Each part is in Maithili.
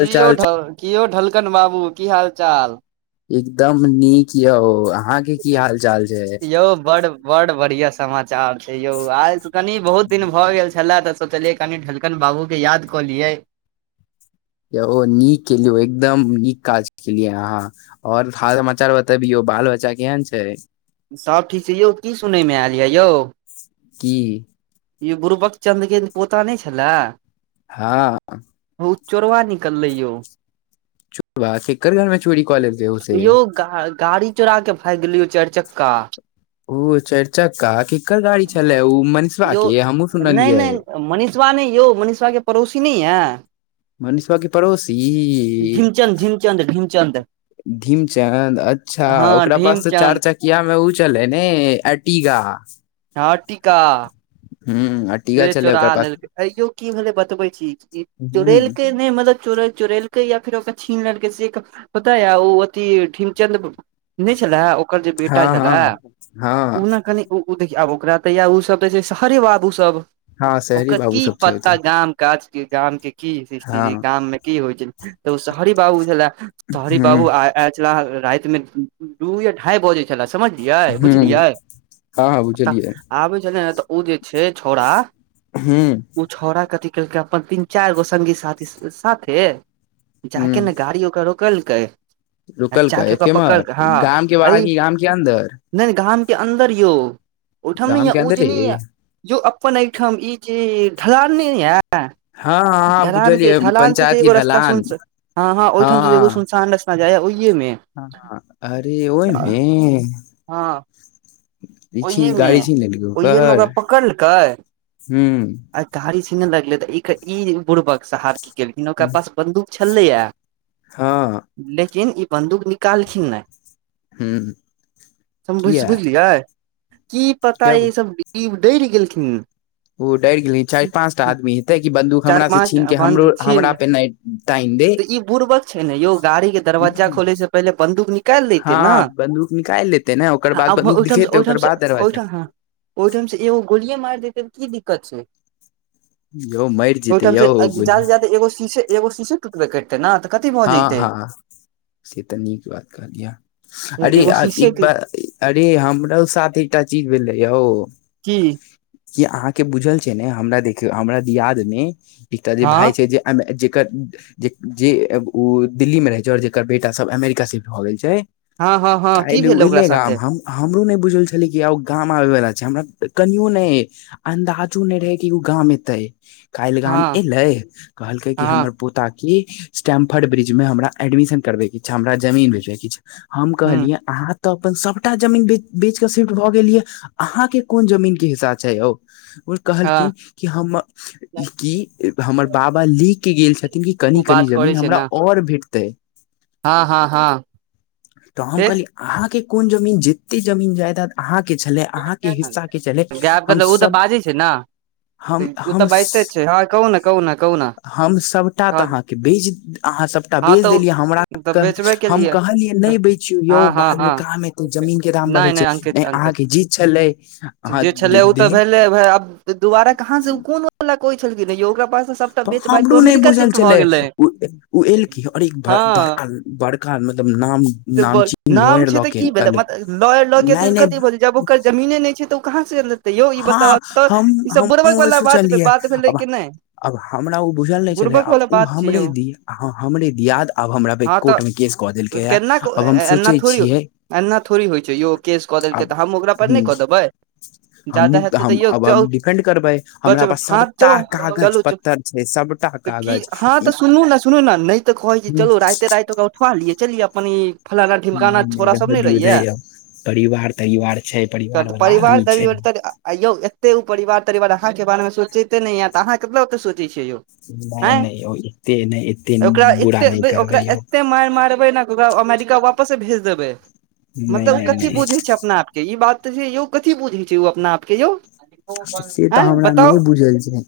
हाल कियौ चाल कियो ढलकन बाबू की हाल चाल एकदम नीक यऽ ओ अहाँके की हाल चाल छै ओ बड्ड बड्ड बढ़ियाँ समाचार छै यौ आइ कनि बहुत दिन भए गेल छल तऽ सोचलियै कनि ढलकन बाबू के याद कऽ लिये यौ ओ नीक केलिय ओ एकदम नीक काज केलियै अहाँ आओर हाल समाचार बतेबियौ बाल बच्चा केहन छै सब ठीक छै यौ की सुनैमे आयल यऽ यौ की ई बुरबक चन्द्र के पोता नहि छलै हँ ओ चोरबा निकललै यौ चोरबा केकर घरमे चोरी कऽ लेलकै उ से यौ गाड़ी चोरा के भागि गेलियौ चारि चक्का ओ चारिचक्का केकर गाड़ी छले ओ मनिसबा के हमहुँ सुनलियै मनीषबा नहि यौ मनीषवा के पड़ोसी नहि यै मनीषबा के पड़ोसी ढिमचंद ढिमचंद ढिमचंद धीमचंद अच्छा हँ ओकरा पास तऽ चार ढिमचंद चक कमे ओ चलै ने अटिगा नाटिका हूंम्म से चोरा लेलकै अयो की भेलै बतबै छी ह चोरेल के नहि मतलब चो चोर या फेर ओकरा छीन लेलकै से पता या ओ अथी ढीमचंद नहि छले ओकर जे बेटा हँ छलै हँ हँ ओ ने कनि ओ देखिय आब ओकरा तऽ य ओ सब जे छै शहरे बाबू सब हँ शहरी ओकर बाबू की सब छै ओतऽ पत्ता गाम काजके गाम के की स्थित हँ गाम मे की होइ छल तऽ ओ शहरी बाबू छलै सरी हूँ बाबू आ छल राति मे दू या ढाई बजे समझलिय बुझलियै हूँ हँ हँ तऽ बुझलियै आबै छै ने तऽ ओ जे छै छौड़ा हूंम्म ओ छौड़ा कथी केलकै अपन तीन चारगो संगी साथी साथे जाके ने गाड़ी ओकर रोकलकै आ रोकलकै जाके एक ओकरा केम्हर पकड़के हँ गाम के बाहर अय की गाम के अन्दर नहि घाम के अन्दर यौ ओहिठाम ने गाम के ये जे अन्दरे नै यए जो अपन एहिठाम ई जे ढलान नै यए हँ हँ हँ ढलान के बुझलियै ढलान से पंचायत जे की एगो रस्ता सुन ढलान हँ हँ ओहिठाम से जे एगो सुनसान रस्ता टना जाइए ओहिएमे हँ अरे ओहिमे ई छी ओहिमे गाड़ी छीन लेलकै ओहियेमे ओकरा ओकर पकड़लकै हूँ आ गाड़ी छीने लगले तऽ ई बुर्बक साहब की केलखिन ओकरा पास बंन्दूक छलैये हँ लेकिन ई बन्दूक निकालखिन नहि हूँ समुझ किया बुझलियै की पता जब ई सब डिप डैर गेलखिन ओ डैर गेलै चार पाँचटा आदमीेते की बन्दूक चार हमरा से पाँच छीन टा के बन्द हमरो हमरा छिल पे नहि तानि दे तऽ ई बुर्बक छै ने यौ गाड़ी के दरवजा हूँ खोले से पहिले बंन्दूक नि हँ बन्दूक निकालि लेते ने ओकर बाद बन्दूक दिखेते ठाम ओकर बाद दरवाजा ओहिठाम ह ओहिठाम से एगो गोलि मारि देते त की दिक्कत छै यौ मरि जेते ओहिठाम यौ से गोली जादे जादे एगो शीश एगो शीशे टूटबे करतै ने तऽ कथि भऽ हँ जतै हँ से तऽ नीक बात कहलिया अरे एगो शीशे एक के बार अरे हमरो साथ एकटा चीज भेलै यौ की कि अहाँके बुझल छै ने हमरा देखियौ हमरा दियाद मे एकटा जे भाय हँ छै जे जेकर जे जे ओ दिल्ली मे रहे छै और जेकर बेटा सब अमेरिका से भए गेल छै हँ हँ हँ की काइल उ भेलै ओकरा एले साथे गाम हम हमरो नहि बुझल छलै कि आ गाम आबे वाला छै हमरा कनियो नहि अन्दाजो नहि रहै कि ओ गाम एतै काइल गाम हँ एले कहलकै की हमर हँ पोता की स्टेम्प फ ब्रिज मे हमरा एडमिशन करबेके छै हमरा जमीन बेचबैके हम हूँ कहलियै अहाँ तऽ अपन सभटा जमीन बेच बेच के सिफ्ट भऽ गेलिय अहाँके कोन जमीन के हिसा छै यौ हँ कहलखिन कि हम कि हमर बाबा लिख के गेल छथि ल कनि ओ कनी बात करै जमीन छै हमरा ने आओर भेटतै हँ हँ हँ तऽ हम फेर कहली अहाँके कोन जमीन जते जमीन जायदाद अहाँ के छलै अहाँके हिस्सा के छले गायब के हम तऽ ओ तऽ सब बाजै छै ने हम ओ तऽ हम बाजिते छै हँ कहू ने कहू ने कहू ने हम सभटा तऽ हँ अहाँके बेज अहाँ अहाँ सबटा बेच तऽ देलियै हमरा तऽ कह बेचबे हम केलियै कहलियै तऽ नहि बैचियौ यौ हँ बादमे काम हेतौ जमीन के दाम बढ़े छै नहि केतन अहाँके जीत छलै अहाँ जे छले ओ तऽ दिल्ली भेलेब दुबारा कहाँ से कोन वा कोइ छलखिन यो ओकरा पास सबटा तऽ बेच बाइच क हमरो नहि अमेरिका बुझल शिफ्ट भए छलै गेलै ओ एलखिन आओर एक हँ बड़का बड़का मतलब नाम नामचीन नाम लॉयर छै लऽ तऽ के की एलै भेललॉय ल नहि के कथि नहि भ जेते जमीने नहि छै तऽ ओ कहाँ से तऽ यौ ई हँ बता त हम ईसभ बुुरबक हमहुँ वालला बात सोचलियै बात भेलै आब कि नहि आब हमरा ओ बुझल नहि छले बुड़बक आब वाला ओ बात छै हमरे यौ दी हमरे दिियाद आब हमरा पर हँ कोर्ट मे केस कऽ देलकै ये केना आब हम एना सोचै थोड़ छियै एना थोड़ी होइ छै यौ केस कऽ देलकै आब तऽ हमहु ओकरा पर ह नहि कऽ देबै जदा हमहूँ हेतै तऽ हम यौ आब च हम डिफेंड करबै बच हमरा पास हँ च सभटा चौ कागज चलू त पत्तर छै सभटा की कागज हँ ई तऽ सुनू ने सुनू ने नहि तऽ कहै छै चलो राते राते क ओ उठबा लिये चलिये अपन ई फलाना ढमकाना नहि नहि छोरा सब रहऽ ने दियौ रहिये नहि अब परिवार तरिवार छै परिवार वला आदमी छै आ यौ एते ओ परिवार तरिवार अहाँके बारे मे सोचैते नहि ययत अहाँ केतब ओते सोचै छियै यौ नहि ह्य नहि यौ एते नहि एते ओकरा बुरा नहि एते ओकरा करबै यौ एते मार मारबै ने ओकरा अमेरिका वापसे भेज देबै नहि मतलब ओ नहि कथी नहि बुझै छै अपना आप ई बात तऽ छै यौ कथी बुझै छै ओ अपना आप के यौ से तऽ आँय हमरा नहि बताउ बुझल छै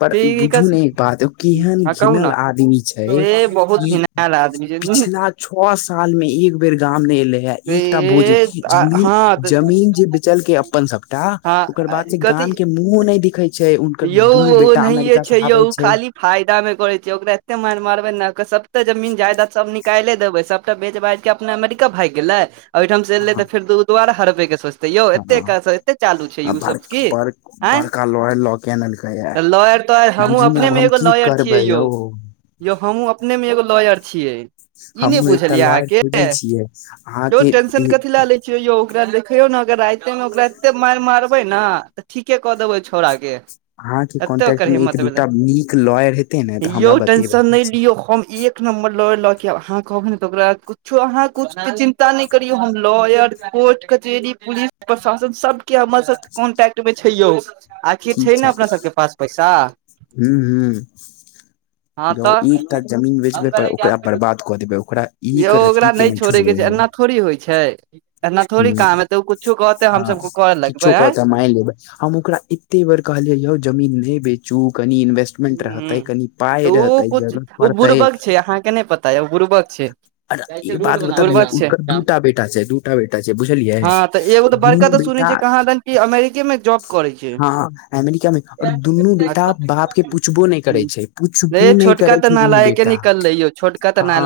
पर बुझू ने एक बात केहन हँ कहू घिनल ने आदमी छै से कि बहुत घिनायल आदमी छै पिछला छओ साल मे एक बेर गाम नहि एलै है एकटा भोजन जमीन जम हँ जमीन जे बिचलके अपन सबटा हँ ओकर बाद से कथी गाम के मुँहों न दिखे छै उुनकर यौ दुनू बेटा ओनाहिये अमेरिका छै से यौ आबे छै खाली फायदा मे करे छै ओकरा एते मारि मारबे ने सबे जमीन जायदा सब नि की काल्हे देबै सबटा बेच बाच कऽ अपना अमेरिका भागि गेले, एतऽ से एले तऽ हँ फेर दऽ दुबार होबयके? तऽ यौ, हँ एतेक एतेक चालू छै। ओ बड़ सभ की बड़ आँ? बड़का लॉयर लऽ के अनलकै हे लॉयर तऽ हमहूँ बुझू ने आब अपनेमे हम एगो की लॉयर छियै करबै यौ। यौ हमहुँ अपने मे एगो लॉयर छियै ई नहि हमहुँ एकटा बुझलियै लॉयर अहाँके खोजै छियै बहुत अहाँके टेंशन कथी ल देख यौ, ओकरा देखैयौ ने, अगर रातिमे ओकरा एते मारबै ने। ठीके कऽ देबै छौड़ाके। अहाँके एते कॉन्टेक्ट ओकर मे एक हिम्मत भेले दूटा नीक लॉयर हेतै ने तऽ हमरा यौ बतेबै टेंशन नहि लियौ हम एक एक नम्बर लॉयर लऽ के आब अहाँ कहबै ने तऽ ओकरा कछो अहाँ कछ चिन्ता नहि करियौ हम लॉयर कोर्ट कचेरी पुलिस प्रशासन सभके हमर सभके कॉन्टैक्ट मे छै यौ। आखिर छै ने अपना सभके पास पैसा हूं हूं हँ यौ तऽ एकटा जमीन बेचबै पर ओकरा बर्बाद कऽ देबै ओकरा यौ एक ओकरा रत्ती के नहि छोड़ेके छै। एना थोड़ी होइ छै। एना थोड़ी ह काम हेतै ओ कुछो कहते हम हँ सबके करऽ किछु लगबै आँय कहत माय लेबै। हम ओकरा एते बेर कहलियै यौ जमीन नहि बेचू कनि इन्वेस्ट मेंट रहतै हूं कनि पाय रहतै जरूरत पड़तै आहा के नहि पता आए गुरुपाग छै अ एक बात बतबिये बुड़बक छै उनकर दूटा बेटा छै। दूटा बेटा छै। बुझलियै हँ तऽ एगो तो बड़का दुनू तऽ सुनै बेटा छै। कहाँ दन अमेरिके में जॉब करे छै हँ अमेरिकामे दुनू बेटा बाप के पुछबो नहि करै छै। पुछबो रे नहि छोटका करै तऽ छै। दुनू नालायके बेटा हँ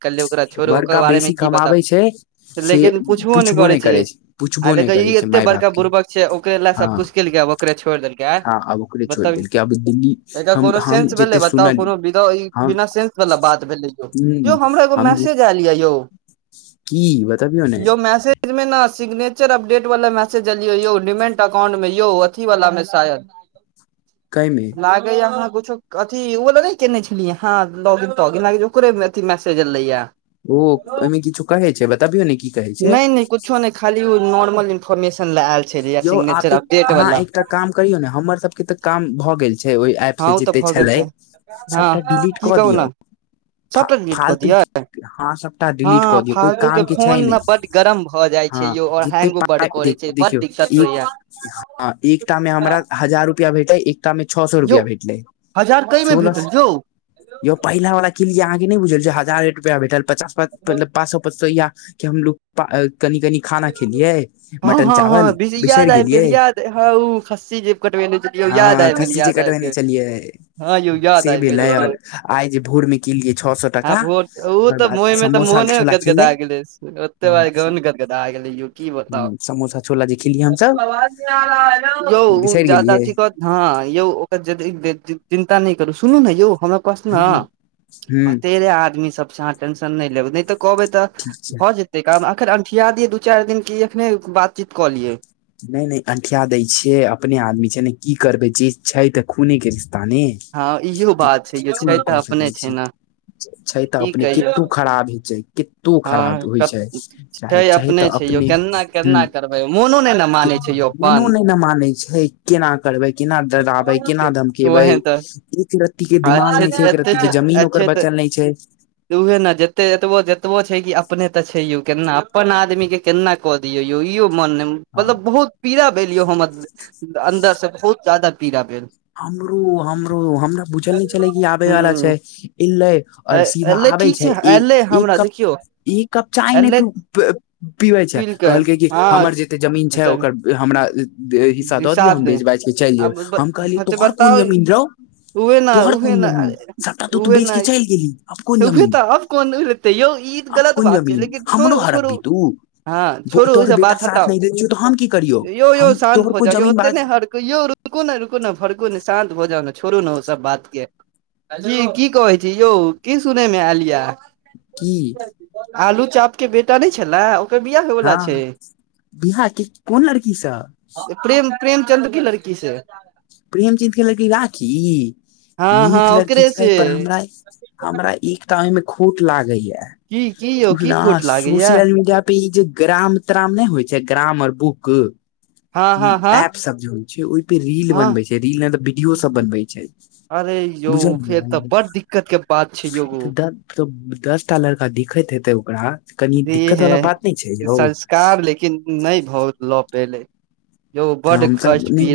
कि ओकरा छोड़ ओकर बड़का बारेमे बेसी की पता कमाबै छै से लेकिन पुछबो नहि करै छै। आ पुछबो नहि देखिय करै ई छै एते माय बाप बड़का के बुर्बक छै। ओकरे लए हँ सभकुछु केलकै ओकरे छोड़ि देलक बतबी क्य ब दली एकर कोनो सेंस भेलै बता कोनो हम बिना सेन्स वाला बात भेले यौ यौ ह हमरा हम जे मैसेज आयल यऽ यौ की बतबियौ ने यौ मैसेज मेना, सिग्नेचर अपडेट वाला मैसेज एलियौ यौ, डिमेन्ट अकाउंटमे यौ, अथीवला मे शायद। कम लागैए, अहाँ किछु अथी ओ लग नहि केने छलियै हँ? लॉगिन तऽ लगैए, ओकरे अथी मैसेज एले यऽ। ओ ओहिमे किछु कहै छै। बताबियौ ने कि नहि नहि, किछु नहि, खाली ओ नॉर्मल इन्फॉर्मेशन लऽ आयल छलै, यौ आप सिग्नेचर अपडेट अहाँ वाला। एकटा काम करियौ ने हमर सभके तऽ काम भऽ गेल छै। ओहि एप हँ से ओ तऽ जते भऽ गेल छलै छै हँ सभटा डिलीट की कऽ कहू ने दियऔ। फ सबटा डिलीट कऽ फालतू दियै हँ सभटा हँ डिलीट कऽ दियौ कोइ फालतू काम के छै फोन नहि ने बड गरम भऽ जाइ छै हँ यौ और जतेक हैंगो बड पाय करे छै बड देखियौ दिक्कत एक होइया ह एकटा मे हमरा हजार रुपआ भेटै एक एकटा छ सए यौ रुपआ भेटल हजार कई मे सुलस भेटल यौ यो पहिला वाला की अहाँ के नहि बुझल जे हजार रुपआ भेटल पचास पास मतलब पासो पो या कि? हमलोग कनि कनि खाना खेलियै, हँ मटन हँ हँ चावल। बीस बिसरि याद आबि गेल गेलियै याद हँ ओ खस्सी जे कटबेने छलियै याद हँ आबि गेल खस्सी जे याद आबि कटबेने गेल छलियै। हँ यौ याद से आबि गेलै भेलै आओर आइ जे भोरमे किनलियै, छओ सए। टका हो, ओ ओकर तऽ बाद महिँ तऽ समोसा मोने छोला खेलै गदगदा गेले, ओते बार गदगदा गेले। समोसा छोला जे ख जदा बिसरि गेलियै कह हँ यौ, ओकर चिन्ता नहि करू, सुनू ने यौ हमर कऽ ने। ह ह भते रे, आदमीसब, अहाँ टेंशन नहि लेबै, नहि तऽ कहबै तऽ ठीक छै भऽ जेतै। तऽ कऽ अखन अनठिया दियै दू चारि दिन, की एखने बातचीत कऽ लिअ? नहि नहि अंठिया दै छियै अपने आदमी छै ने की करबै जे छै तऽ खूने के रिश्ता ने हँ इहो बात छै य किछु छै नहि तऽ कऽ अपने सकै छै छी ने छै तऽ की अपने कहियौ कित्तू खराब ही छै क तो खराब होइ हँ छै चाहे छै चाहे तऽ छै यौ अपने केना हँ केना करबै मोनो नहि ने मानै छै यौ मनो अपन नहि ने मानै छै केना करबै केना डराबै केना के- धमक के भै उएह तऽ एक रत्ती के आ दिमाग अच्छे नहि छै एक एते रत्ती के जमीन ओकर अच्छे तऽ बचल नहि छै उहे ने जेतेक जेत कतबो छै कि अपने ते छै यौ केना अपन आदमी के केना कऽ दियऔ य इो मन हँ मतलब बहुत पीड़ा भेल यो हम अंन्दर से बहुत जादा पीड़ा भेल हमरो हमरो हमरा बुझल नहि छले कि आबे वाला छै हूँ एलै आओर सीधा एलै आबै ठीक छै एक एलै एक हमरा कप देखियौ ई कप चाय नहि एलै पी पीबै छै पील के कहलकै कि हँ हमर जते जमीन छै जब ओकर हमरा हिस्सा दऽ दियऽ हिसाब हम दे बेच बाजि कऽ चलि आब लेब हम कहलियै ब- तोहर कोन बताउ जमीन रहौ उहे न उहे न तू उहे बेच के नहि चलि गेली आब कोन उहे जमीन तऽ आब कोन तऽ यौ ई आब गलत कोन बात छै जमीन लेकिन हमरो छोड़ू छोड़ू हड़ब्बी तू हँ छोड़ू तोहर ओहिसँ बेटा बात साथ हटाउ नहि दै छियौ तऽ हम की करियौ यो यो हम शान्त तोहर हो कोइ जा य जमीन होते बात ने ड़कु यौ रुकू ने रुकु ने भड़कु ने शान्त भऽ जाउ ने छोड़ू ने ओ सब बात के जी की कहै छी यौ की सुनैमे आलिया की आलू चाप के बेटा नहि छलए हँ बियाह के कोन लड़की सब प्रेम प्रेमचंन्द्र की लड़की से प्रेमचंद के लड़की राखी हँ हँ नीक लड़की ओकरे छै से पर हमरा हमरा एकता ओहिमे खोट लागै की की यौ की या खोट लागैया सोशियल मीडिया पर पेज ग्राम त्राम नहि होइ छै ग्रामर बुक हँ ओहि हँ हँ एप सब जे होइ छै ओहिपे रील हँ बनबै छै रील मे तऽ वीडियो सब बनबै छै अरे यौ फेर तऽ बुझलियै बड़ दिक्कत के बात छै यौ तो दसटा लड़का दिखैत हेते ओकरा कनि जी दिक्कत वाला बात नहि छै है यौ संस्कार लेकिन नहि भहु लऽ पले हँ हम न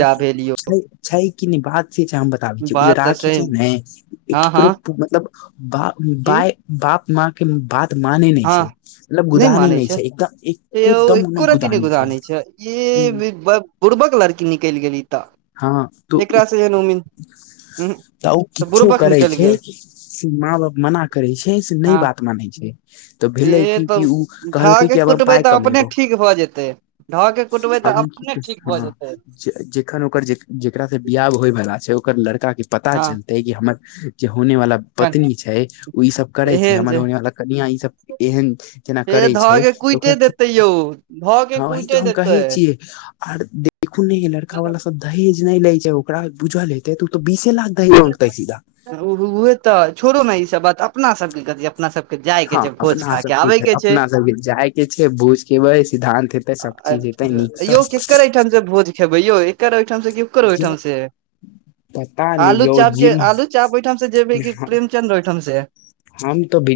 छै छै की नहि बात से छै हम बताबै छी ओ जे बात तऽ राखी सही छै ने हँ केकरो हँ मतलब ब की बाय बाप माँ के बात माने नहि हँ छै मतलब गुदाने नहि छै एकदम एकोदम नहि गुदाने छै ये बुड़बक लड़की निकलि गेली तऽ हँ तऽ एकरा से जेहन उम्मीद उहूं तऽ उ किछु बुड़बक करै निकलि छै गेल से माँ बाप मना करै छै से नहि हँ बात मानै छै तऽ भेलै से कि की तऽ ओ धऽ कहलकै के कि आब हम कुटबै पाय तऽ अपने कमेबौ ठीक भऽ जेतै धऽ के कुटबै आब तऽ हम की अपने कऽ ठीक सक भऽ जेतै हँ जखन ओकर जेकरा से बियाह होय वाला छै ओकर लड़का के पता हँ चलते हमर जे होने वाला पत्नी छै ओ ई सब करे छै एहन हमर जे होने वाला कनिया ई सब एहन जेना से करै धऽ छै के तऽ ओकरा कुइटे देतै केते यौ धऽ के ह कुइटे काम कहै देतै छियै आर देखू ने लड़का वला सब दहेज नहि ले छै ओकरा बुझल हेते तऽ ओ तऽ बीसे लाख दहेज मांगतै सीधा रुपैये तऽ छोड़ो ने ईसभ बात अपना सबके कथी अपना सबके जाय के हँ छै भोज अपना खा सब के की आबे के छै अपना सबके जाय के छै बूझ केै सिद्धान्त है छ यौ केकर एहिहिठाम से भोज खेबै यौ एकर ओहिठाम से केकर ओहिठाम से पता नहि आलू यौ चाप के जिम आलू चाप ओहिठाम से जेबे की प्रेमचंद्र ओहिठाम से हम तऽ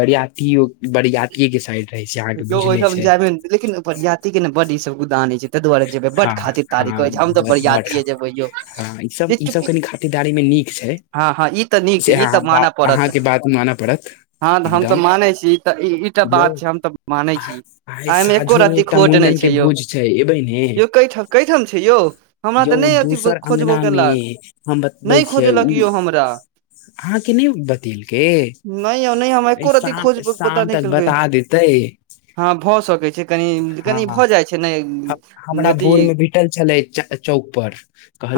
बरियातो बरियाते के साइड रहे छी अहाँके यौ भुझले ओहिठाम छै जायबे लेकिन बड़ियाति के ने बड्ड ई सब गुदानै छै ताहि दुआरे जेबै बड हँ खातिर तारीख हँ होइ छै हम तऽ बड़ बरिियात खा जेबै यौ हँ ई सब त ई सब चूकी कनि खातिरदारी मे नीक छै हँ हँ ई तऽ नीक छै से ई तऽ अहाँ बा मानय पड़त अहाँके बात मानऽ पड़त हँ तऽ हम तऽ एकदम मानै छी ई तऽ ईटा यौ बात छै हम तऽ मानै छी आइ आ एहिमे एक्को साँझो मे र्ती एकटा खोट मुंडन नहि के छै यौ भोज छै एबै ने केठ कैठाम छै यौ हमरा यौ तऽ नहि अथि दोसर खोजबो अंगना मे केलक हम बतबै नहि छियै खोजलक उ यौ हमरा अहाँके नहि बतेलकेै नहि यौ नहि हमरा अय एको रती शाम खोज पता शाम नहि तक केलकै बता देतै हँ भऽ सकै छै कनि हँ कनि भऽ जाइ छै ने हमरा अथी भोर मे भेटल छलै च- चौक पर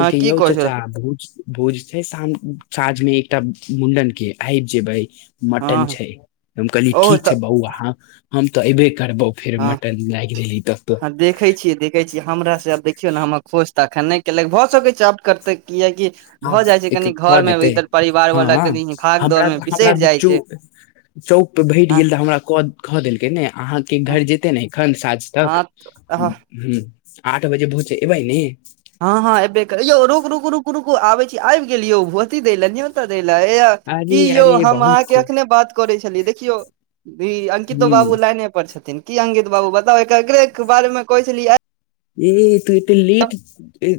हँ की यौ कहै छै चाचा भोज भोज छै शाम साँझ मे एकटा मुं्डन के आबि जेबै मटन हँ छै हम कहलिय ओ ठीक छै तऽ बौआ हम तऽ ऐबे करबौ फेर हँ मटन लागि गेलेली ततऽ हँ देखै छियै देख कहै छी हमरा से आब देखियौ ने हमर खोज तऽ अखन नहि केलक भऽ सक छै आब करते कियकि हँ भऽ जाइ छै कनि कऽ घरमे देतै इधर हँ परिवारवालला कनि भाग दौड़मे बिसरि जाइ छै चौकपर भेट हँ गेल तऽ हमरा कह कह देलकै ने अहाँ के हँ घर जेतै ने एखन साँझ तक हँ ह आठ बजे भहुत एबै ने हँ हँ एबे करै यौ रुक रुक रुक रकू आबै छी आब गेलियौ नियोती दै लौ तऽ दै ल एया कि अरे यौ अरे हम बहुत अहाँके खूब अखने बात करै छली देखियौ भी अंकितो ह बाबू लाइने पर छथिन की अंकित बाबू बताउ एक एके के बारे मे कहे छलियै ए तू ए तऽ लेट ए